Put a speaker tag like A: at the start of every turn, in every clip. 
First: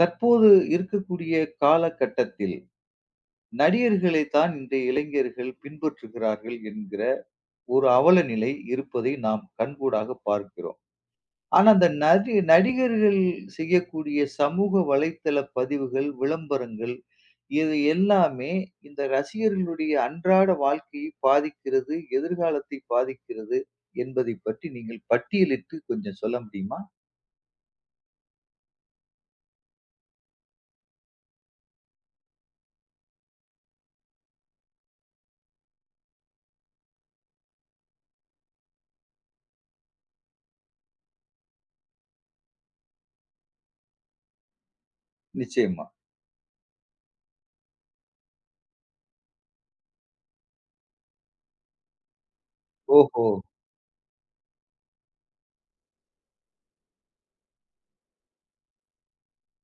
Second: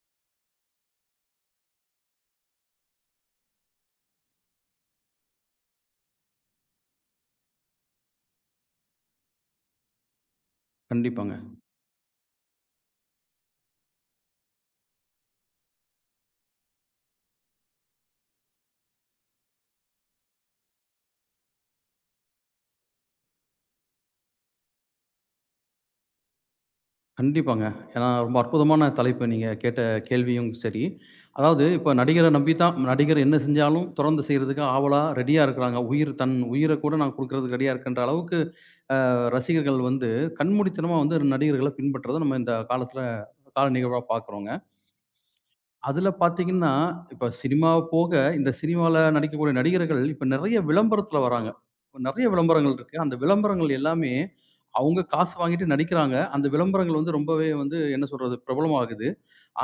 A: தற்போது இருக்கக்கூடிய காலகட்டத்தில் நடிகர்களை தான் இன்றைய இளைஞர்கள் பின்பற்றுகிறார்கள் என்கிற ஒரு அவலநிலை இருப்பதை நாம் கண்கூடாக பார்க்கிறோம்.
B: கண்டிப்பாங்க.
A: ஆனா அந்த நதி நடிகர்கள் செய்யக்கூடிய சமூக வலைத்தள பதிவுகள், விளம்பரங்கள் இது எல்லாமே இந்த ரசிகர்களுடைய அன்றாட வாழ்க்கையை பாதிக்கிறது, எதிர்காலத்தை பாதிக்கிறது என்பதை பற்றி நீங்கள் பட்டியலிட்டு கொஞ்சம் சொல்ல முடியுமா?
B: கண்டிப்பாங்க. ஏன்னா ரொம்ப அற்புதமான தலைப்பு நீங்க கேட்ட கேள்வியும் சரி. அதாவது இப்ப நடிகர நம்பி தான் நடிகர் என்ன செஞ்சாலும் தொடர்ந்து செய்றதுக்கு ஆவலா ரெடியா இருக்கிறாங்க. உயிர் தன் உயிர கூட நான் குடுக்குறதுக்கு ரெடியா இருக்கேன்ற அளவுக்கு அ ரசிகர்கள் வந்து கண்மூடித்தனமா வந்து நடிகர்கள பின்பற்றத நம்ம இந்த காலத்துல கால நிகழ்வா பார்க்குறோங்க.
A: நிச்சயமா.
B: அதுல பார்த்தீங்கன்னா, இப்ப சினிமாவ போக, இந்த சினிமால நடிக்கக்கூடிய நடிகர்கள் இப்ப நெறைய விளம்பரத்துல வராங்க. நெறைய விளம்பரங்கள் இருக்கு. அந்த
A: ஓஹோ!
B: விளம்பரங்கள் எல்லாமே, அவங்க காசு வாங்கிட்டு நடிக்கிறாங்க. அந்த விளம்பரங்கள் வந்து ரொம்பவே வந்து என்ன சொல்றது? பிரபலமாகுது.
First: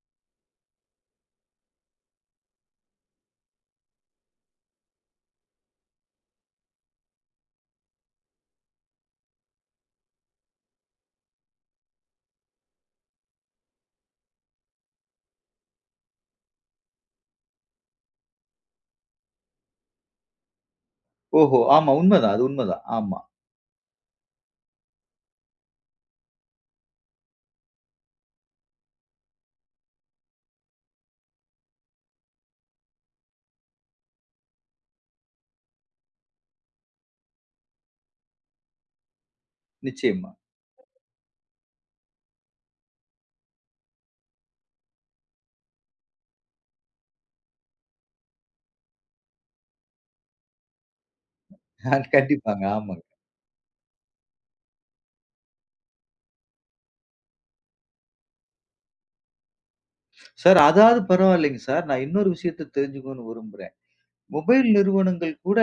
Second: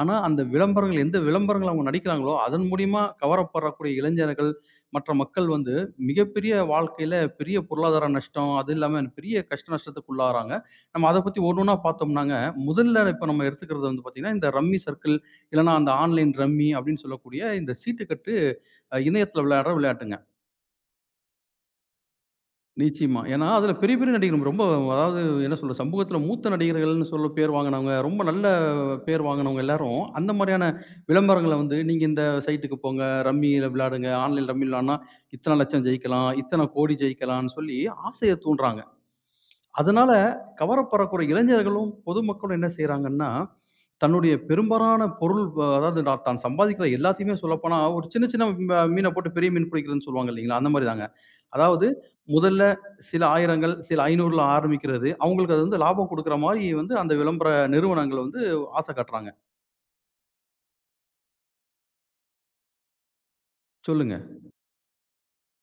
B: ஆனா, அந்த விளம்பரங்கள் எந்த விளம்பரங்கள் அவங்க நடிக்கிறாங்களோ, அதன் மூலியமா கவரப்படக்கூடிய இளைஞர்கள், மற்ற மக்கள் வந்து மிகப்பெரிய வாழ்க்கையில பெரிய பொருளாதார நஷ்டம், அது இல்லாம பெரிய கஷ்ட நஷ்டத்துக்கு உள்ளாகுறாங்க. நம்ம அத பத்தி ஒண்ணு ஒண்ணா பார்த்தோம்னாங்க, முதல்ல இப்ப நம்ம எடுத்துக்கிறது வந்து பார்த்தீங்கன்னா, இந்த ரம்மி சர்க்கிள், இல்லன்னா அந்த ஆன்லைன் ரம்மி அப்படின்னு சொல்லக்கூடிய இந்த சீட்டுக்கட்டு இணையத்தில விளையாடுற விளையாட்டுங்க.
A: ஓஹோ! ஆமா உண்மதான். அது உண்மதான். ஆமா.
B: நிச்சயமா. ஏன்னா, அதில பெரிய பெரிய நடிகர் ரொம்ப அதாவது என்ன சொல்றது, சமூகத்தில மூத்த நடிகர்கள்ன்னு சொல்ல பேர் வாங்குனவங்க, ரொம்ப நல்ல பேர் வாங்குனவங்க எல்லாரும், அந்த மாரியான விளம்பரங்கள வந்து, நீங்க இந்த சைட்டுக்கு போங்க, ரம்மியில விளையாடுங்க, ஆன்லைன் ரம்மி விளையாடுனா இத்தன லட்சம் ஜெயிக்கலாம், இத்தன கோடி ஜெயிக்கலாம்ன்னு சொல்லி ஆசைய தூண்டுறாங்க. அதனால
A: நிச்சயமா.
B: கவரப்படக்கூடிய இளைஞர்களும், பொதுமக்களும் என்ன செய்றாங்கன்னா, தன்னுடைய பெரும்பாலான பொருள் அதாவது நான் தான் சம்பாதிக்கிற எல்லாத்தையுமே சொல்லப்போனா, ஒரு சின்ன சின்ன மீன போட்டு பெரிய மீன் பிடிக்கிறதுன்னு சொல்லுவாங்க இல்லைங்களா? அந்த மாரி தாங்க. அதாவது
A: கண்டிப்பாங்க.
B: முதல்ல
A: ஆமாங்க.
B: சில ஆயிரங்கள், சில 500ல ஆரம்பிக்கிறது. அவங்களுக்கு அது வந்து லாபம் குடுக்குற மாரி வந்து அந்த விளம்பர நிறுவனங்கள் வந்து ஆசை காட்டுறாங்க.
A: சார் அதாவது பரவாயில்லைங்க சார். நான் இன்னொரு விஷயத்த தெரிஞ்சுக்கணும்னு விரும்புறேன்.
B: சொல்லுங்க.
A: மொபைல் நிறுவனங்கள் கூட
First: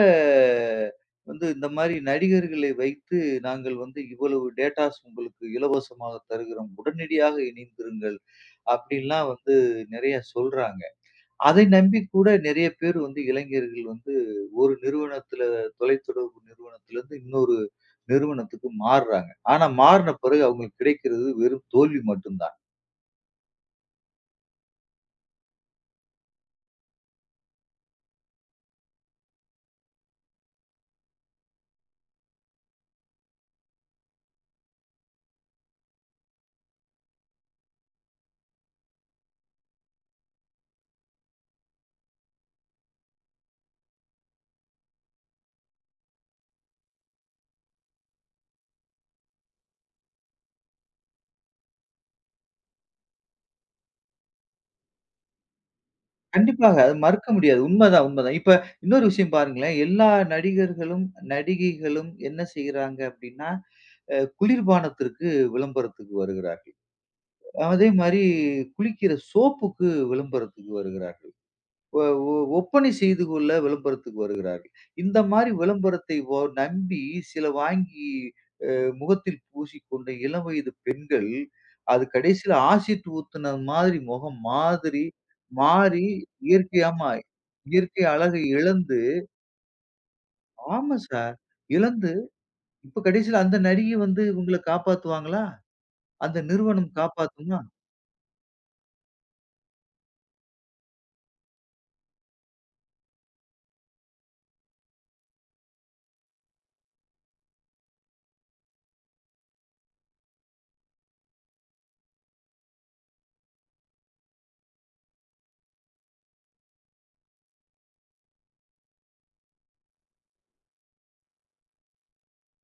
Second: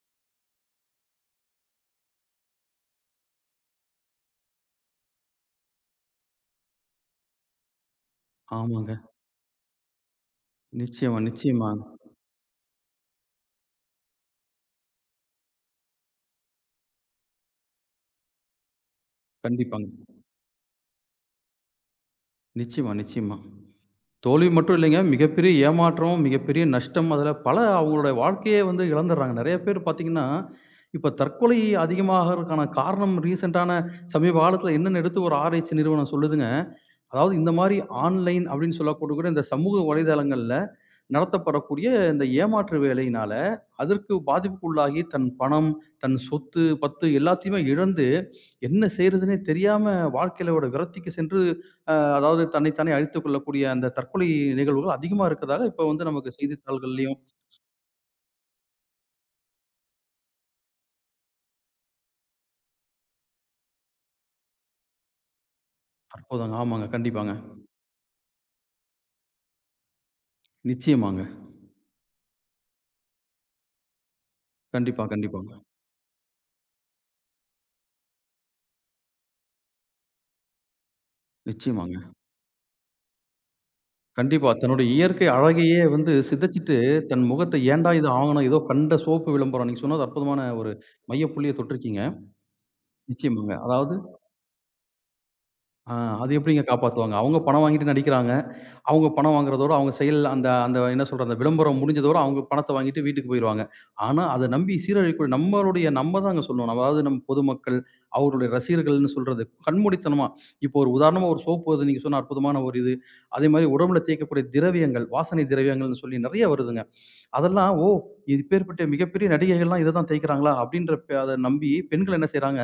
A: வந்து இந்த மாரி நடிகர்களை வைத்து நாங்கள் வந்து இவ்வளவு டேட்டாஸ் உங்களுக்கு இலவசமாக தருகிறோம். உடனடியாக இணைந்திருங்கள்.
B: ஆமாங்க.
A: அப்படின்லாம் வந்து நெறைய சொல்றாங்க.
B: நிச்சயமா,
A: அதை
B: நிச்சயமா.
A: நம்பி கூட நெறைய பேர் வந்து இளைஞர்கள் வந்து ஒரு நிறுவனத்தில தொலைத்தொடர்பு நிறுவனத்திலிருந்து இன்னொரு நிறுவனத்துக்கு மாறுறாங்க. ஆனா
B: கண்டிப்பாங்க.
A: மாறுன பிறகு அவங்களுக்கு கிடைக்கிறது வெறும் தோல்வி மட்டும் தான்.
B: நிச்சயமா, நிச்சயமா. தோல்வி மட்டும் இல்லைங்க. மிகப்பெரிய ஏமாற்றம், மிகப்பெரிய நஷ்டம் அதுல பல அவங்களுடைய வாழ்க்கையே வந்து இழந்துடுறாங்க. நெறைய பேர் பார்த்தீங்கன்னா, இப்ப தற்கொலை அதிகமாகறதுக்கான காரணம் ரீசென்ட்டான சமீப காலத்துல என்னன்னு எடுத்து ஒரு ஆராய்ச்சி நிறுவனம் சொல்லுதுங்க. அதாவது இந்த மாரி ஆன்லைன் அப்படின்னு சொல்லக்கூடக்கூட இந்த சமூக வலைதளங்கள்ல நடத்தப்படக்கூடிய இந்த ஏமாற்று வேலையினால, அதற்கு பாதிப்புக்குள்ளாகி தன் பணம், தன் சொத்து, பத்து எல்லாத்தையுமே இழந்து, என்ன செய்றதுன்னே தெரியாம வாழ்க்கையோட விரக்திக்கு சென்று, அதாவது தன்னை தானே அழித்துக் கொள்ளக்கூடிய அந்த தற்கொலை நிகழ்வுகள் அதிகமா இருக்கிறதாக இப்ப வந்து நமக்கு
A: கண்டிப்பாக. அது
B: செய்தித்தாள்கள்லயும்
A: மறுக்க முடியாது. உண்மதான், உண்மதான். இப்ப இன்னொரு விஷயம் பாருங்களேன். எல்லா நடிகர்களும், நடிகைகளும் என்ன செய்றாங்க அப்டின்னா, குளிர்பானத்திற்கு விளம்பரத்துக்கு
B: அற்புதங்க.
A: வருகிறார்கள்.
B: ஆமாங்க. கண்டிப்பாங்க.
A: அதே மாரி குளிக்கிற சோப்புக்கு விளம்பரத்துக்கு
B: நிச்சயமாங்க.
A: வருகிறார்கள். ஒ ஒ ஒப்பனை செய்து கொள்ள விளம்பரத்துக்கு வருகிறார்கள்.
B: கண்டிப்பா,
A: இந்த மாரி
B: கண்டிப்பாங்க.
A: விளம்பரத்தை நம்பி சில வாங்கி முகத்தில் பூசிக்கொண்ட இளம் வயது பெண்கள்,
B: நிச்சயமாங்க.
A: அது கடைசியில ஆசிட் ஊத்துன மாதிரி முகம்
B: கண்டிப்பா. தன்னுடைய
A: மாதிரி
B: இயற்கை அழகையே
A: மாறி
B: வந்து சிதைச்சுட்டு,
A: இயற்கை ஆமா.
B: தன் முகத்த ஏன்டா
A: இயற்கை
B: இது
A: அழகை
B: ஆங்கணும், ஏதோ கண்ட
A: இழந்து
B: சோப்பு விளம்பரம். நீங்க சொன்னது அற்புதமான ஒரு
A: ஆமா சார்.
B: மையப்புள்ளிய தொட்டிருக்கீங்க.
A: இழந்து இப்ப கடைசியில
B: நிச்சயமாங்க.
A: அந்த நடிகை
B: அதாவது,
A: வந்து இவங்கள காப்பாத்துவாங்களா?
B: அ அது
A: அந்த
B: எப்படிங்க
A: நிறுவனம்
B: காப்பாத்துவாங்க? அவங்க
A: காப்பாத்துமா?
B: பணம் வாங்கிட்டு நடிக்கிறாங்க. அவங்க பணம் வாங்குறதோட, அவங்க செயல் அந்த அந்த என்ன சொல்றது, அந்த விளம்பரம் முடிஞ்சதோட அவங்க பணத்த வாங்கிட்டு வீட்டுக்கு போயிருவாங்க. ஆனா, அத நம்பி சீரழிக்கக்கூடிய நம்ம தாங்க சொல்லணும். அதாவது நம்ம பொதுமக்கள், அவருடைய ரசிகர்கள்ன்னு சொல்றது கண்மூடித்தனமா, இப்போ ஒரு உதாரணமா ஒரு சோப்பு வருது நீங்க சொன்ன அற்புதமான ஒரு இது. அதேமாரி உடம்புல தேய்க்கக்கூடிய திரவியங்கள், வாசனை திரவியங்கள்ன்னு சொல்லி நெறைய வருதுங்க. அதெல்லாம், "ஓ! இப்பேற்பட்ட மிகப்பெரிய நடிகைகள்லாம் இத தான் தேய்க்கிறாங்களா?" அப்படின்ற அத நம்பி பெண்கள் என்ன செய்றாங்க?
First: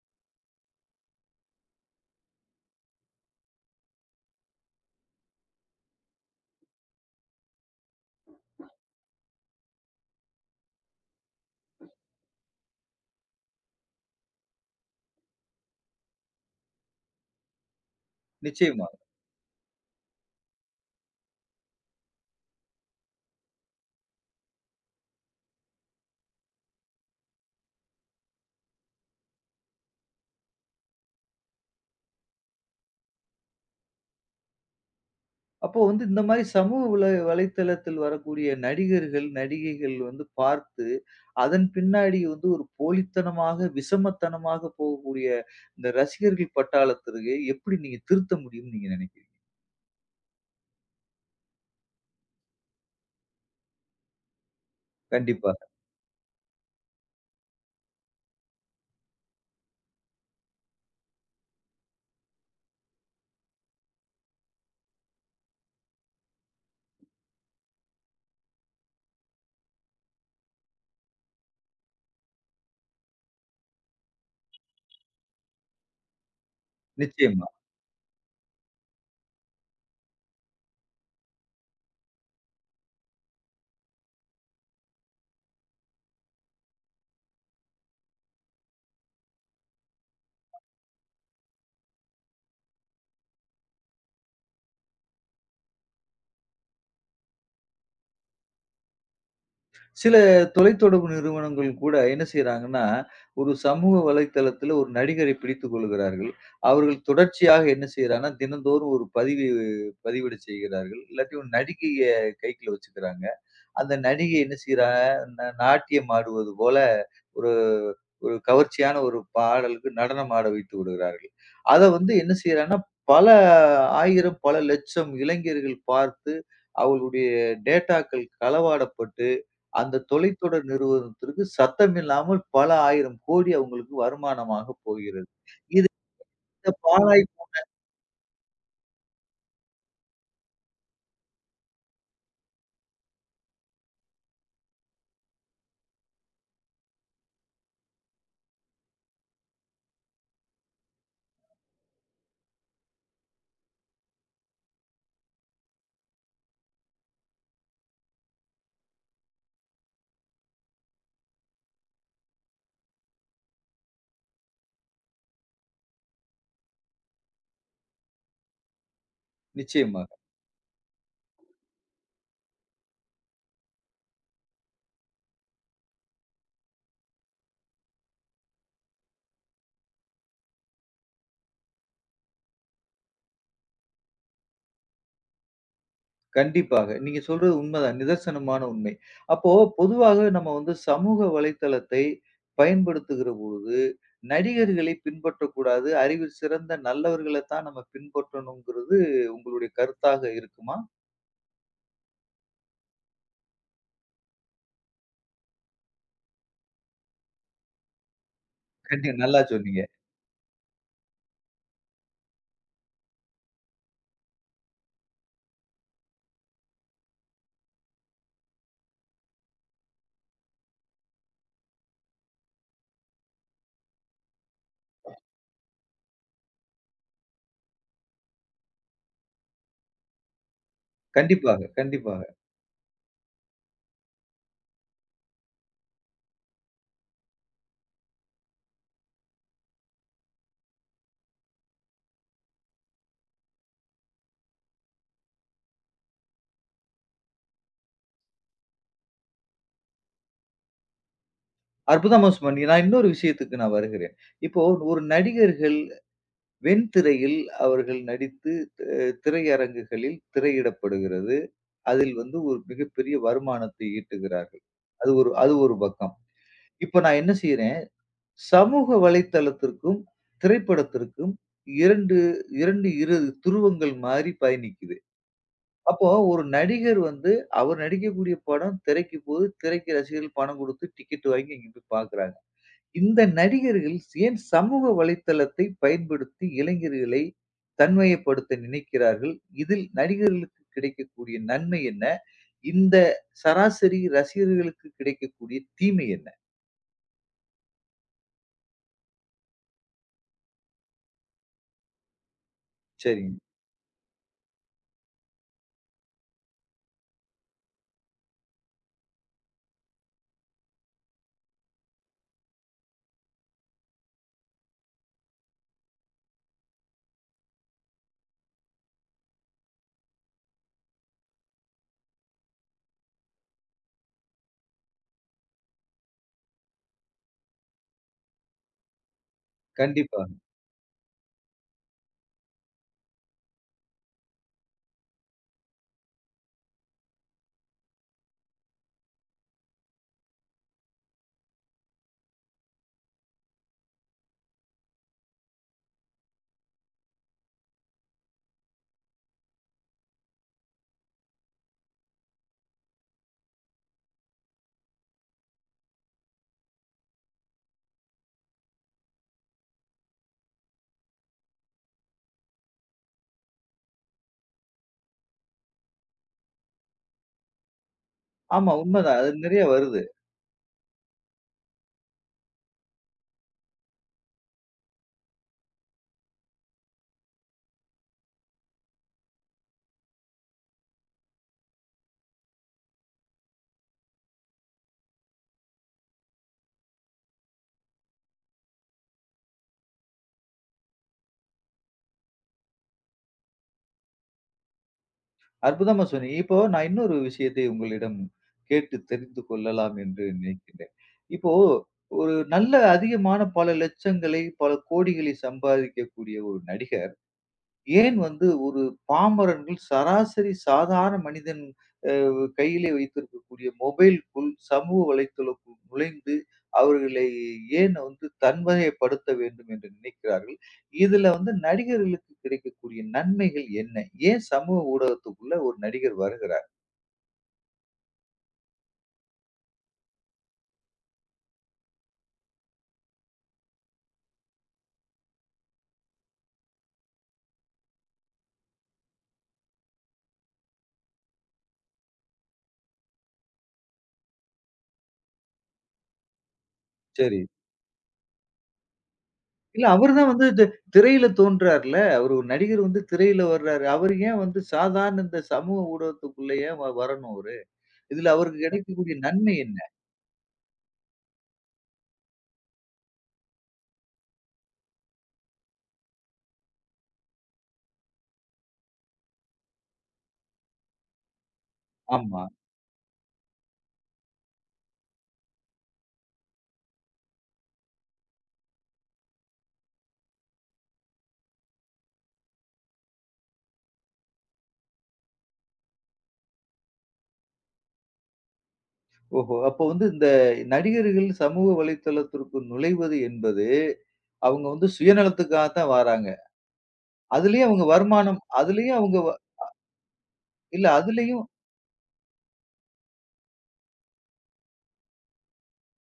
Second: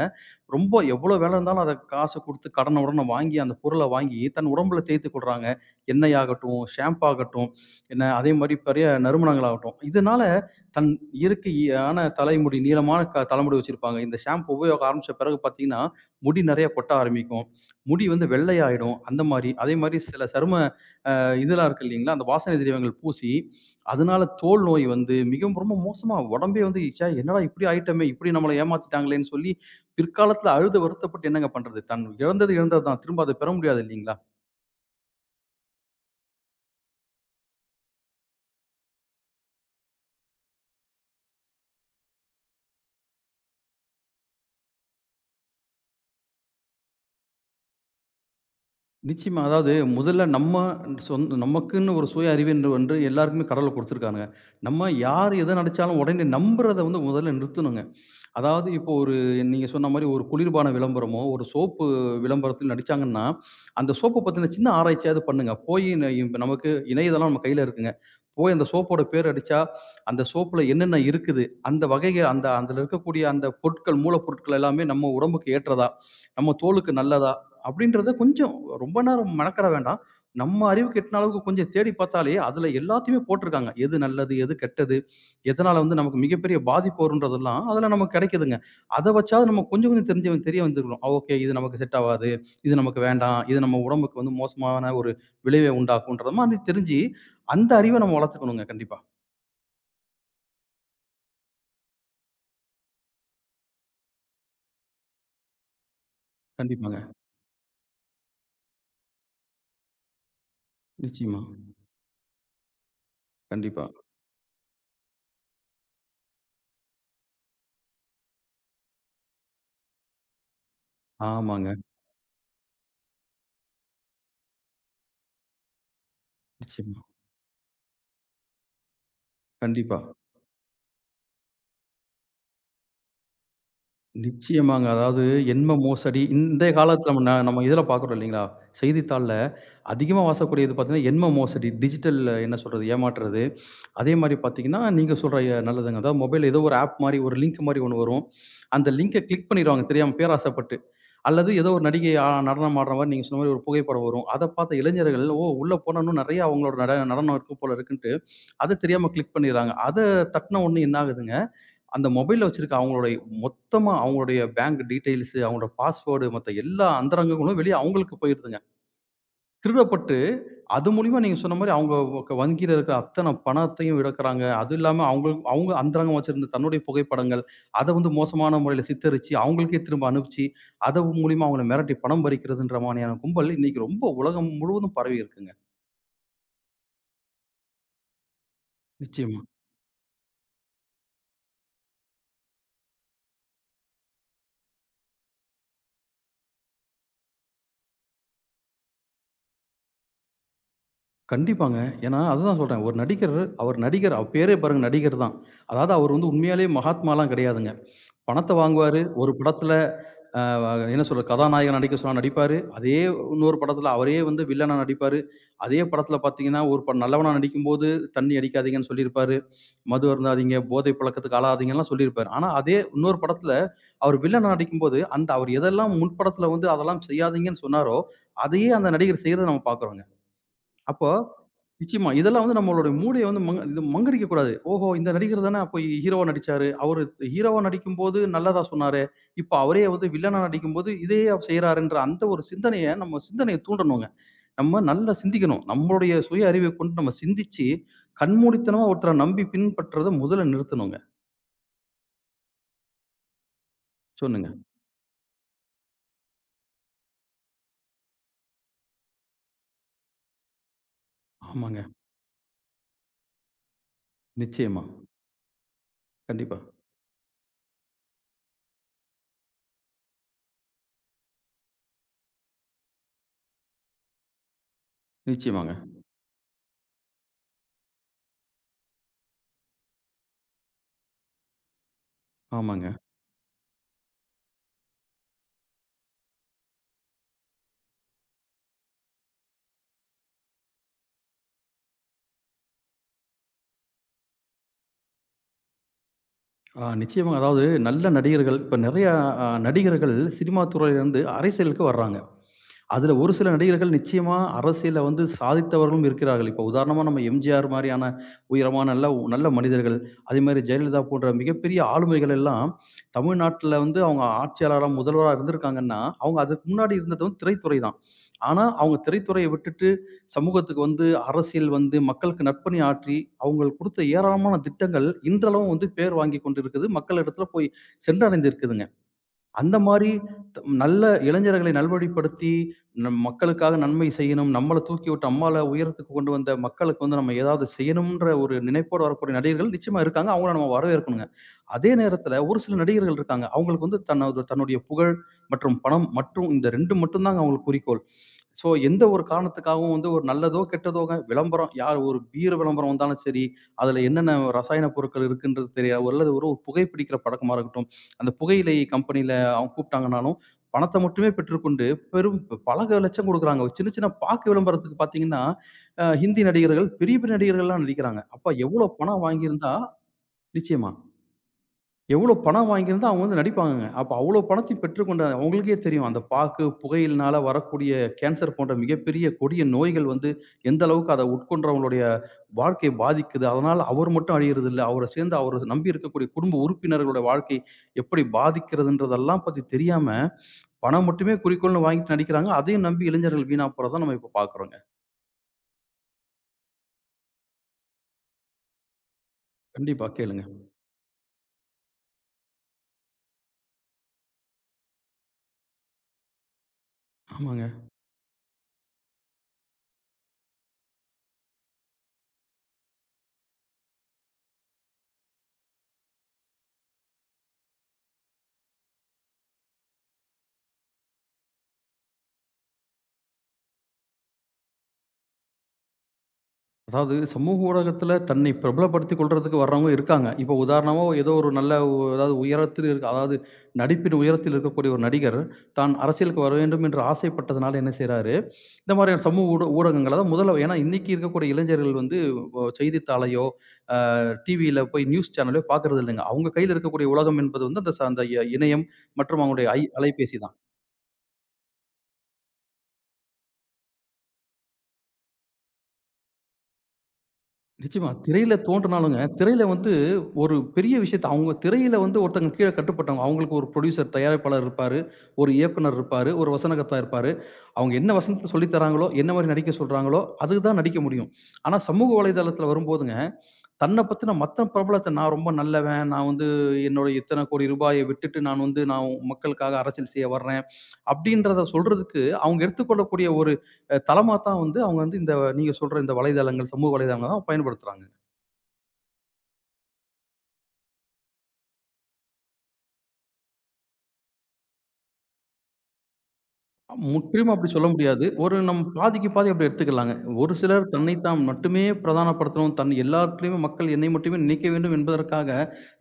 B: ரொம்ப எவ்வளோ வேலை இருந்தாலும் அதை காசு கொடுத்து கடனை உடனே வாங்கி அந்த பொருளை வாங்கி தன் உடம்புல தேய்த்து கொள்றாங்க. எண்ணெய் ஆகட்டும், ஷாம்பு ஆகட்டும், என்ன அதே மாதிரி பெரிய நறுமணங்கள் ஆகட்டும். இதனால தன் இயற்கையான தலைமுடி நீளமான தலைமுடி வச்சிருப்பாங்க. இந்த ஷாம்பு உபயோகம் ஆரம்பிச்ச பிறகு பார்த்தீங்கன்னா, முடி நெறைய கொட்ட ஆரம்பிக்கும். முடி வந்து
A: நிச்சயமா.
B: வெள்ளையாயிடும். அந்த மாரி அதே மாரி சில சரும இதெல்லாம் இருக்கு இல்லைங்களா? அந்த வாசனை திரவியங்கள் பூசி, அதனால தோல் நோய் வந்து மிகவும் ரொம்ப மோசமா உடம்பே வந்து, ச்சே! என்னடா இப்படி ஆயிட்டோமே! இப்படி நம்மள ஏமாத்திட்டாங்களேன்னு சொல்லி, பிற்காலத்தில அழுது வருத்தப்பட்டு என்னங்க பண்றது? தன் இழந்தது இழந்தது தான். திரும்ப அத பெற முடியாது இல்லைங்களா?
A: அப்போ வந்து இந்த மாரி சமூக வலைத்தளத்தில் வரக்கூடிய நடிகர்கள், நடிகைகள் வந்து பார்த்து, அதன் பின்னாடி வந்து ஒரு போலித்தனமாக, விஷமத்தனமாக போகக்கூடிய இந்த ரசிகர்கள் பட்டாளத்திற்கு எப்படி நீங்க திருத்த முடியும்னு நீங்க நினைக்கிறீங்க?
B: நிச்சயமா. அதாவது முதல்ல நம்ம நமக்குன்னு ஒரு சுய அறிவு என்று ஒன்று எல்லாருக்குமே கடவுள் குடுத்துருக்காங்க. நம்ம யார்
A: கண்டிப்பா.
B: எத நெனச்சாலும் உடனே நம்புறத வந்து முதல்ல நிறுத்தணுங்க. அதாவது இப்போ ஒரு நீங்க சொன்ன மாரி ஒரு குளிர்பான விளம்பரமோ, ஒரு சோப்பு விளம்பரத்துல நடிச்சாங்கன்னா, அந்த சோப்பு பத்தின சின்ன ஆராய்ச்சியாவது பண்ணுங்க. போயி இப்ப நமக்கு இணையதளம் நம்ம கையில இருக்குங்க. போய் அந்த சோப்போட பேர் அடிச்சா, அந்த சோப்புல என்னென்ன இருக்குது? அந்த வகைக அந்த அதுல இருக்கக்கூடிய அந்த பொருட்கள், மூலப்பொருட்கள் எல்லாமே நம்ம உடம்புக்கு ஏற்றதா? நம்ம தோலுக்கு நல்லதா?
A: நிச்சயமா.
B: அப்படின்றத கொஞ்சம் ரொம்ப நேரம் மெனக்கெட வேண்டாம். நம்ம அறிவுக்கு எட்டுன அளவுக்கு கொஞ்சம் தேடி பார்த்தாலே, அதுல எல்லாத்தையுமே போட்டிருக்காங்க. எது நல்லது? எது கெட்டது? எதனால வந்து நமக்கு மிகப்பெரிய பாதிப்பு வரும்ன்றதெல்லாம் அதில நமக்கு கிடைக்குதுங்க. அத வச்சாவது நம்ம கொஞ்சம் கொஞ்சம் தெரிஞ்சு தெரிய வந்துருக்கிறோம். ஓகே இது நமக்கு செட் ஆவாது. இது நமக்கு வேண்டாம். இது நம்ம உடம்புக்கு வந்து மோசமான ஒரு விளைவை உண்டாக்கும்ன்றது மாதிரி தெரிஞ்சு, அந்த அறிவ நம்ம வளர்த்துக்கணுங்க கண்டிப்பா.
A: சில தொலைத்தொடர்பு நிறுவனங்கள் கூட என்ன செய்றாங்கன்னா, ஒரு சமூக வலைத்தளத்தில ஒரு நடிகரை பிடித்துக் கொள்கிறார்கள்.
B: கண்டிப்பாங்க.
A: அவர்கள் தொடர்ச்சியாக என்ன செய்றாங்கன்னா, தினந்தோறும் ஒரு பதிவு பதிவிட செய்கிறார்கள். இல்லாட்டி
B: நிச்சயமா.
A: ஒரு நடிகைய கைக்குள்ள வச்சுக்கிறாங்க.
B: கண்டிப்பா.
A: அந்த நடிகை என்ன செய்றாங்க, நாட்டியம் ஆடுவது போல ஒரு ஒரு கவர்ச்சியான ஒரு பாடலுக்கு நடனம் ஆட வைத்து விடுகிறார்கள்.
B: ஆமாங்க.
A: அத வந்து என்ன செய்றாங்கன்னா, பல 1000, பல லட்சம் இளைஞர்கள் பார்த்து,
B: நிச்சயமா.
A: அவர்களுடைய டேட்டாக்கள் களவாடப்பட்டு,
B: கண்டிப்பா.
A: அந்த தொலைத்தொடர் நிறுவனத்திற்கு சத்தமில்லாமல் பல 1000 கோடி அவங்களுக்கு வருமானமாக
B: நிச்சயமாங்க. அதாவது
A: போகிறது.
B: எண்ம
A: இது
B: மோசடி
A: இந்த
B: இன்றைய காலத்தில
A: பாழாய்
B: நம்ம இதில பார்க்குறோம் இல்லைங்களா? செய்தித்தாள்ல அதிகமா வாசக்கூடியது பார்த்தீங்கன்னா, எண்ம மோசடி, டிஜிட்டல் என்ன சொல்றது? ஏமாற்றுறது. அதே மாரி பார்த்தீங்கன்னா, நீங்க சொல்ற நல்லதுங்க. அதாவது மொபைல்ல ஏதோ ஒரு ஆப் மாரி, ஒரு லிங்க் மாரி ஒண்ணு வரும். அந்த லிங்க கிளிக் பண்ணிருவாங்க தெரியாம, பேராசைப்பட்டு. அல்லது ஏதோ ஒரு நடிகை நடனம் ஆடுற மாரி, நீங்க சொன்ன மாரி ஒரு புகைப்படம் வரும். அத பார்த்த இளைஞர்கள், "ஓ! உள்ள போனா இன்னும் நெறைய அவங்களோட நடனம் இருக்கும் போல இருக்குன்ட்டு" அத தெரியாம கிளிக் பண்ணிர்றாங்க. அத தட்டுன உடனே என்ன ஆகுதுங்க? அந்த மொபைல்ல வச்சிருக்க அவங்களுடைய மொத்தமா அவங்களுடைய பேங்க் டீட்டெயில்ஸ், அவங்களோட பாஸ்வேர்டு மத்த எல்லா அந்தரங்கங்களும் வெளிய அவங்களுக்கு போயிருதுங்க.
A: நிச்சயமா.
B: திருடப்பட்டு அது மூலியமா நீங்க சொன்ன மாரி அவங்க வங்கியில இருக்கிற அத்தன பணத்தையும் இழக்குறாங்க. அதுவும் இல்லாம அவங்களுக்கு அவங்க அந்தரங்கமா வச்சிருந்த தன்னுடைய புகைப்படங்கள், அத வந்து மோசமான முறையில சித்தரிச்சு, அவங்களுக்கே திரும்ப அனுப்பிச்சு, அது மூலியமா அவங்கள மிரட்டி பணம் பறிக்கிறதுன்ற மாரியான கும்பல் இன்னைக்கு ரொம்ப உலகம் முழுவதும் பரவி இருக்குங்க.
A: கண்டிப்பாக. நீங்க சொல்றது உண்மதான். நிதர்சனமான உண்மை.
B: நிச்சயமா.
A: அப்போ பொதுவாக நம்ம வந்து சமூக வலைத்தளத்தை பயன்படுத்துகிற பொழுது, நடிகர்களை பின்பற்றக்கூடாது. அறிவில் சிறந்த நல்லவர்கள தான் நம்ம பின்பற்றணுங்கிறது உங்களுடைய கருத்தாக இருக்குமா?
B: கண்டிப்பாங்க. ஏன்னா அதுதான் சொல்றேன். ஒரு நடிகர் அவர் நடிகர் அவர் பேரே பாருங்க நடிகர் தான். அதாவது அவர் வந்து உண்மையாலே மகாத்மாலாம் கிடையாதுங்க. பணத்த வாங்குவாரு. ஒரு
A: நல்லா
B: படத்துல
A: சொன்னீங்க.
B: அ என்ன சொல்றது? கதாநாயகன் நடிக்க சொன்னா நடிப்பாரு. அதே இன்னொரு படத்துல அவரே வந்து வில்லனா நடிப்பாரு. அதே படத்துல பார்த்தீங்கன்னா, ஒரு நல்லவனா நடிக்கும்போது தண்ணி அடிக்காதீங்கன்னு சொல்லியிருப்பாரு. மது அருந்தாதீங்க, போதை பழக்கத்துக்கு ஆளாகாதீங்கன்லாம் சொல்லியிருப்பாரு. ஆனா அதே இன்னொரு படத்துல அவர் வில்லனா நடிக்கும்போது, அந்த அவர் எதெல்லாம் முன் படத்துல வந்து அதெல்லாம் செய்யாதீங்கன்னு சொன்னாரோ, அதையே அந்த நடிகர் செய்றத நம்ம பார்க்குறோங்க. அப்போ
A: கண்டிப்பாக,
B: நிச்சயமா.
A: கண்டிப்பாக.
B: இதெல்லாம் வந்து நம்மளுடைய மூடைய வந்து இது மங்கடிக்க கூடாது. ஓஹோ! இந்த நடிகர் தான அப்போ ஹீரோவா நடிச்சாரு. அவரு ஹீரோவா நடிக்கும்போது நல்லதா சொன்னாரே! இப்ப அவரே வந்து வில்லனா நடிக்கும்போது இதே செய்றாருன்ற அந்த ஒரு சிந்தனைய தூண்டணுங்க. நம்ம நல்லா சிந்திக்கணும். நம்மளுடைய சுய அறிவை கொண்டு நம்ம சிந்திச்சு, கண்மூடித்தனமா ஒருத்தர நம்பி பின்பற்றத முதல்ல நிறுத்தணுங்க.
A: அற்புதமா சொன்னீங்க. நான் இன்னொரு விஷயத்துக்கு நான் வருகிறேன்.
B: சொல்லுங்க.
A: இப்போ ஒரு நடிகர்கள் வெண்திரையில் அவர்கள் நடித்து திரையரங்குகளில் திரையிடப்படுகிறது.
B: ஆமாங்க.
A: அதில் வந்து ஒரு மிகப்பெரிய வருமானத்தை ஈட்டுகிறார்கள்.
B: நிச்சயமா.
A: அது ஒரு அது ஒரு பக்கம்.
B: கண்டிப்பா.
A: இப்ப நான் என்ன செய்றேன், சமூக வலைத்தளத்திற்கும், திரைப்படத்திற்கும் 2 2 இரு துருவங்கள் மாரி பயணிக்குது.
B: நிச்சயமாங்க.
A: அப்போ ஒரு நடிகர் வந்து அவர் நடிக்கக்கூடிய படம் திரைக்கு போது, திரைக்கு ரசிகர்கள் பணம் குடுத்து டிக்கெட் வாங்கி இங்க போய் பார்க்குறாங்க.
B: ஆமாங்க.
A: இந்த நடிகர்கள் ஏன் சமூக வலைத்தளத்தை பயன்படுத்தி இளைஞர்களை தன்மையப்படுத்த நினைக்கிறார்கள்? இதில் நடிகர்களுக்கு கிடைக்கக்கூடிய நன்மை என்ன? இந்த சராசரி ரசிகர்களுக்கு கிடைக்கக்கூடிய தீமை என்ன?
B: ஆ நிச்சயமாங்க. அதாவது நல்ல நடிகர்கள் இப்ப நெறையா நடிகர்கள் சினிமா துறையிலருந்து அரசியலுக்கு வர்றாங்க. அதுல ஒரு
A: சரிங்க.
B: சில நடிகர்கள் நிச்சயமா அரசியல்ல வந்து சாதித்தவர்களும் இருக்கிறார்கள். இப்போ உதாரணமா நம்ம எம்ஜிஆர் மாரியான உயரமான நல்ல நல்ல மனிதர்கள், அதே மாரி ஜெயலலிதா போன்ற மிகப்பெரிய ஆளுமைகள் எல்லாம் தமிழ்நாட்டுல வந்து அவங்க ஆட்சியாளரா, முதல்வரா இருந்திருக்காங்கன்னா, அவங்க அதுக்கு முன்னாடி இருந்தது வந்து திரைத்துறை தான். ஆனா அவங்க திரைத்துறைய விட்டுட்டு சமூகத்துக்கு வந்து அரசியல் வந்து மக்களுக்கு நற்பணி ஆற்றி, அவங்கள் குடுத்த ஏராளமான திட்டங்கள் இன்றளவும் வந்து பேர் வாங்கிக் கொண்டிருக்குது. மக்கள் இடத்துல போய் சென்றடைந்திருக்குதுங்க. அந்த மாரி
A: கண்டிப்பா.
B: நல்ல இளைஞர்களை நல்வழிப்படுத்தி, நம் மக்களுக்காக நன்மை செய்யணும். நம்மள தூக்கி விட்டு அம்மால உயரத்துக்கு கொண்டு வந்த மக்களுக்கு வந்து நம்ம ஏதாவது செய்யணும்ன்ற ஒரு நினைப்போட வரக்கூடிய நடிகர்கள் நிச்சயமா இருக்காங்க. அவங்கள நம்ம வரவேற்கணுங்க. அதே நேரத்துல ஒரு சில நடிகர்கள் இருக்காங்க. அவங்களுக்கு வந்து தன்னுடைய புகழ் மற்றும் பணம் மற்றும் இந்த 2 மட்டும் தாங்க அவங்களுக்கு குறிக்கோள். ஸோ எந்த ஒரு காரணத்துக்காகவும் வந்து ஒரு நல்லதோ, கெட்டதோங்க விளம்பரம் யார் ஒரு பீர் விளம்பரம் வந்தாலும் சரி, அதுல என்னென்ன ரசாயன பொருட்கள் இருக்குன்றது தெரியாது. ஒரு அல்லது ஒரு ஒரு புகைப்பிடிக்கிற பழக்கமா இருக்கட்டும். அந்த புகையிலை கம்பெனியில அவங்க கூப்பிட்டாங்கனாலும், பணத்த மட்டுமே பெற்றுக்கொண்டு பெரும் பல லட்சம் குடுக்குறாங்க. ஒரு சின்ன சின்ன பாக்கு விளம்பரத்துக்கு பார்த்தீங்கன்னா, ஹிந்தி நடிகர்கள் பெரிய பெரிய நடிகர்கள்லாம் நடிக்கிறாங்க. அப்ப
A: ஆமா
B: எவ்வளோ
A: உண்மதான்.
B: பணம்
A: அது நிறைய
B: வாங்கியிருந்தா
A: வருது.
B: நிச்சயமா. எவ்வளோ பணம் வாங்கியிருந்தா அவங்க வந்து நடிப்பாங்கங்க. அப்ப அவ்வளோ பணத்தையும் பெற்றுக்கொண்ட அவங்களுக்கே தெரியும். அந்த பாக்கு, புகையில்னால வரக்கூடிய கேன்சர் போன்ற மிகப்பெரிய கொடிய நோய்கள் வந்து எந்த அளவுக்கு அத உட்கொண்டவங்களுடைய வாழ்க்கைய பாதிக்குது. அதனால அவர் மட்டும் அழியறதில்ல. அவர சேர்ந்து அவர நம்பி இருக்கக்கூடிய குடும்ப உறுப்பினர்களோட வாழ்க்கை எப்படி பாதிக்கிறதுன்றதெல்லாம் பத்தி தெரியாம, பணம் மட்டுமே குறிக்கோள்னு வாங்கிட்டு நடிக்கிறாங்க. அதையும் நம்பி இளைஞர்கள் வீணா போறத நம்ம இப்ப பார்க்குறோங்க.
A: அற்புதமா சொன்னீங்க. இப்போ நான் இன்னொரு விஷயத்தை உங்களிடம் கேட்டு தெரிந்து கொள்ளலாம்
B: கண்டிப்பா
A: என்று
B: கேளுங்க.
A: நினைக்கின்றேன். இப்போ ஒரு நல்ல அதிகமான பல லட்சங்களை, பல கோடிகளை சம்பாதிக்கக்கூடிய ஒரு நடிகர்
B: ஆமாங்க.
A: ஏன் வந்து ஒரு பாமரன்கள், சராசரி சாதாரண மனிதன் கையிலே வைத்திருக்கக்கூடிய மொபைலுக்குள் சமூக வலைத்தளக்குள் நுழைந்து, அவர்களை ஏன் வந்து தன்வயப்படுத்த வேண்டும் என்று நினைக்கிறார்கள்? இதுல வந்து நடிகர்களுக்கு கிடைக்கக்கூடிய நன்மைகள் என்ன? ஏன் சமூக ஊடகத்துக்குள்ள ஒரு நடிகர் வருகிறார்?
B: அதாவது சமூக ஊடகத்துல தன்னை பிரபலப்படுத்திக் கொள்றதுக்கு வர்றவங்க இருக்காங்க. இப்போ உதாரணமா ஏதோ ஒரு நல்ல அதாவது உயரத்தில் இருக்க அதாவது நடிப்பின் உயரத்தில் இருக்கக்கூடிய ஒரு நடிகர், தான் அரசியலுக்கு வர வேண்டும் என்று ஆசைப்பட்டதனால என்ன செய்றாரு, இந்த மாதிரியான சமூக ஊடகங்கள் அதாவது முதல்ல ஏன்னா இன்னைக்கு இருக்கக்கூடிய இளைஞர்கள் வந்து செய்தித்தாளையோ, அ டிவியில போய் நியூஸ் சேனலையோ பார்க்கறது இல்லைங்க. அவங்க கையில இருக்கக்கூடிய
A: சரி.
B: உலகம் என்பது வந்து அந்த ச அந்த இ இணையம் மற்றும் அவங்களுடைய
A: இல்ல அவரு தான்
B: அலைபேசி
A: வந்து
B: தான்.
A: திரையில தோன்றார்ல. அவரு ஒரு நடிகர் வந்து திரையில வர்றாரு. அவரு ஏன் வந்து சாதாரண இந்த சமூக ஊடகத்துக்குள்ள ஏன் வரணும் அவரு?
B: நிச்சயமா.
A: இதுல
B: திரையில
A: அவருக்கு கிடைக்கக்கூடிய
B: தோன்றுனாலுங்க,
A: நன்மை
B: திரையில
A: என்ன?
B: வந்து ஒரு பெரிய விஷயத்த அவங்க திரையில வந்து ஒருத்தங்க கீழ கட்டுப்பட்டவங்க. அவங்களுக்கு ஒரு ப்ரொடியூசர், தயாரிப்பாளர் இருப்பாரு, ஒரு இயக்குனர் இருப்பாரு, ஒரு வசனகர்த்தா இருப்பாரு. அவங்க என்ன வசனத்த சொல்லி தராங்களோ, என்ன மாரி நடிக்க சொல்றாங்களோ, அதுக்கு தான் நடிக்க முடியும். ஆனா சமூக
A: ஆமா.
B: வலைதளத்துல வரும்போதுங்க, தன்ன பத்தின மத்த பிரபலத்த நான் ரொம்ப நல்லவன், நான் வந்து என்னோட இத்தன கோடி ரூபாய விட்டுட்டு நான் மக்களுக்காக அரசியல் செய்ய வர்றேன். அப்படின்றத சொல்றதுக்கு அவங்க எடுத்துக்கொள்ளக்கூடிய ஒரு தளமா தான் வந்து அவங்க வந்து இந்த நீங்க சொல்ற இந்த வலைதளங்கள், சமூக வலைதளங்கள் தான் பயன்படுத்துறாங்க.
A: ஓஹோ! அப்போ வந்து இந்த நடிகர்கள் சமூக வலைத்தளத்திற்குள் நுழைவது என்பது, அவங்க வந்து சுயநலத்துக்காக தான் வாராங்க.
B: முற்றிலும்
A: அதுலயும்
B: அப்படி
A: அவங்க
B: சொல்ல முடியாது.
A: வருமானம்
B: ஒரு நம்
A: அதுலயும் அவங்க வ
B: பாதிக்கு பாதி அப்படி எடுத்துக்கலாங்க. ஒரு சிலர்
A: இல்ல
B: தன்னை தான்
A: அதுலயும்
B: மட்டுமே பிரதானப்படுத்தணும். தன் எல்லாத்துலயுமே மக்கள் என்னை மட்டுமே நினைக்க வேண்டும் என்பதற்காக,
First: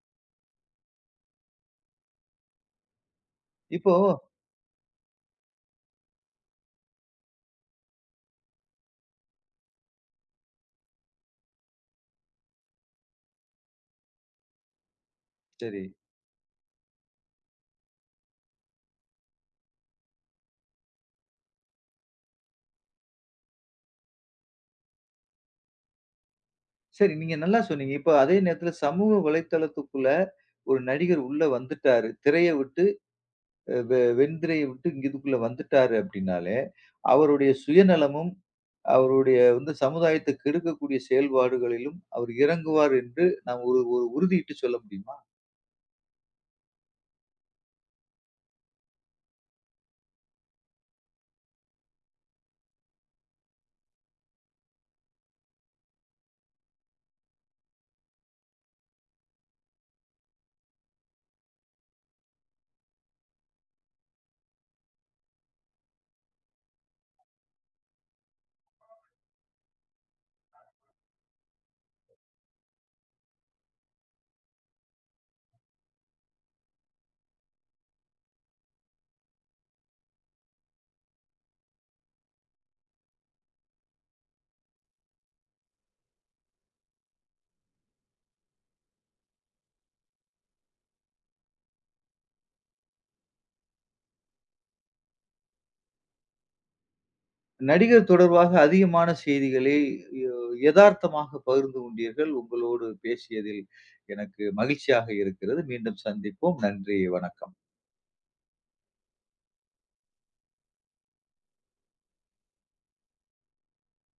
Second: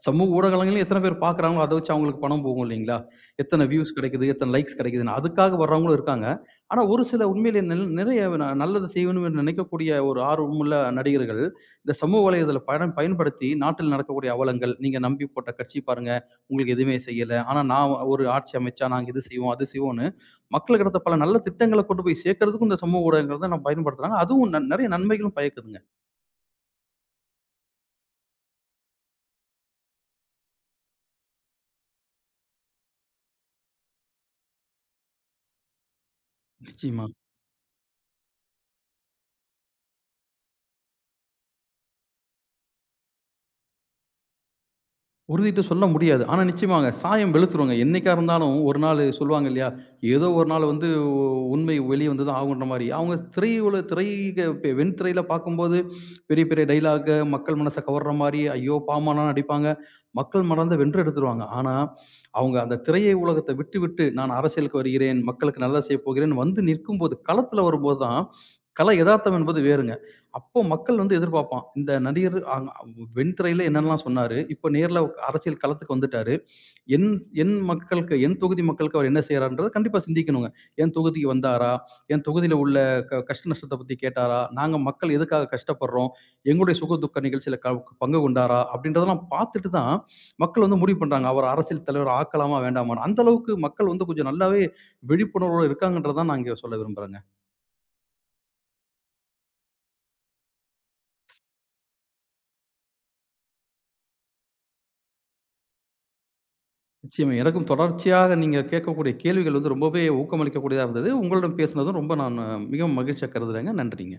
B: சமூக ஊடகங்களில் எத்தனை பேர் பார்க்குறாங்களோ, அத வச்சு அவங்களுக்கு பணம் போகும் இல்லைங்களா? எத்தனை
A: இப்போ
B: வியூஸ் கிடைக்குது, எத்தனை லைக்ஸ் கிடைக்குதுன்னு. அதுக்காக வர்றவங்களும் இருக்காங்க. ஆனா ஒரு சில உண்மையிலே நிறைய நல்லது செய்யணும் என்று நினைக்கக்கூடிய ஒரு ஆர்வமுள்ள நடிகர்கள், இந்த சமூக வலைதள பயன்படுத்தி நாட்டில் நடக்கக்கூடிய அவலங்கள், நீங்க நம்பி போட்ட கட்சி
A: சரி,
B: பாருங்க, உங்களுக்கு எதுவுமே செய்யல. ஆனா நான் ஒரு ஆட்சி அமைச்சா நாங்க இது செய்வோம், அது செய்வோம்னு மக்களுக்கு இடத்த பல நல்ல திட்டங்கள கொண்டு போய் சேர்க்கிறதுக்கும் இந்த சமூக ஊடகங்கள் தான் நான் பயன்படுத்துறாங்க. அதுவும் நெறைய நன்மைகளும் பயக்குதுங்க.
A: சரி நீங்க நல்லா சொன்னீங்க. இப்போ அதே நேரத்தில சமூக வலைத்தளத்துக்குள்ள ஒரு நடிகர் உள்ள வந்துட்டாரு. திரைய விட்டு அ வெ வெண்திரைய விட்டு இங்க இதுக்குள்ள வந்துட்டாரு அப்படின்னாலே,
B: நிச்சயமா.
A: அவருடைய சுயநலமும், அவருடைய வந்து சமுதாயத்தை கெடுக்கக்கூடிய செயல்பாடுகளிலும் அவர் இறங்குவார் என்று நாம் ஒரு ஒரு உறுதியிட்டு சொல்ல முடியுமா?
B: உறுதிட்டு சொல்ல முடியாது. ஆனா நிச்சயமாங்க. சாயம் வெளுத்துருங்க. என்னைக்கா இருந்தாலும் ஒரு நாளு சொல்லுவாங்க இல்லையா? ஏதோ ஒரு நாள் வந்து உண்மை வெளிய வந்து தான் ஆகுன்ற மாரி. அவங்க திரையுல திரைக பெ வெண்திரையில பார்க்கும்போது பெரிய பெரிய டயலாக்க மக்கள் மனச கவர்ற மாரி, ஐயோ! பாமாலாம் நடிப்பாங்க. மக்கள் மனத வென்று எடுத்துருவாங்க. ஆனா, அவங்க அந்த திரையை உலகத்த விட்டு விட்டு நான் அரசியலுக்கு வருகிறேன், மக்களுக்கு நல்லது செய்ய போகிறேன் வந்து நிற்கும்போது, களத்துல வரும்போது தான் கலை எதார்த்தம் என்பது வேறுங்க. அப்போ மக்கள் வந்து எதிர்பார்ப்பான். இந்த நடிகர் வெண்துறையில என்னென்னலாம் சொன்னாரு. இப்ப நேர்ல அரசியல் களத்துக்கு வந்துட்டாரு. என் என் மக்களுக்கு, என் தொகுதி மக்களுக்கு அவர் என்ன செய்றார்ன்றத கண்டிப்பா சிந்திக்கணுங்க. என் தொகுதிக்கு வந்தாரா? என் தொகுதியில உள்ள கஷ்ட நஷ்டத்த பத்தி கேட்டாரா? நாங்க மக்கள் எதுக்காக கஷ்டப்படுறோம்? எங்களுடைய சுக துக்க நிகழ்ச்சியில பங்கு கொண்டாரா? அப்படின்றதெல்லாம் பார்த்துட்டு தான் மக்கள் வந்து முடிவு பண்றாங்க. அவர் அரசியல் தலைவர் ஆக்கலாமா? வேண்டாமான்னு. அந்த அளவுக்கு மக்கள் வந்து கொஞ்சம் நல்லாவே விழிப்புணர்வோட இருக்காங்கன்றத தான் நான் இங்க சொல்ல விரும்புறேங்க.
A: நடிகர் தொடர்பாக அதிகமான செய்திகளை யோ எதார்த்தமாக பகிர்ந்து கொண்டீர்கள். உங்களோடு பேசியதில் எனக்கு மகிழ்ச்சியாக இருக்கிறது. மீண்டும் சந்திப்போம். நன்றி.
B: நிச்சயமா.
A: வணக்கம்.
B: எனக்கும் தொடர்ச்சியாக நீங்க கேட்கக்கூடிய கேள்விகள் வந்து ரொம்பவே ஊக்கமளிக்கக்கூடியதா இருந்தது. உங்களிடம் பேசினதும் ரொம்ப நான் மிகவும் மகிழ்ச்சியா கருதுறேங்க. நன்றிங்க.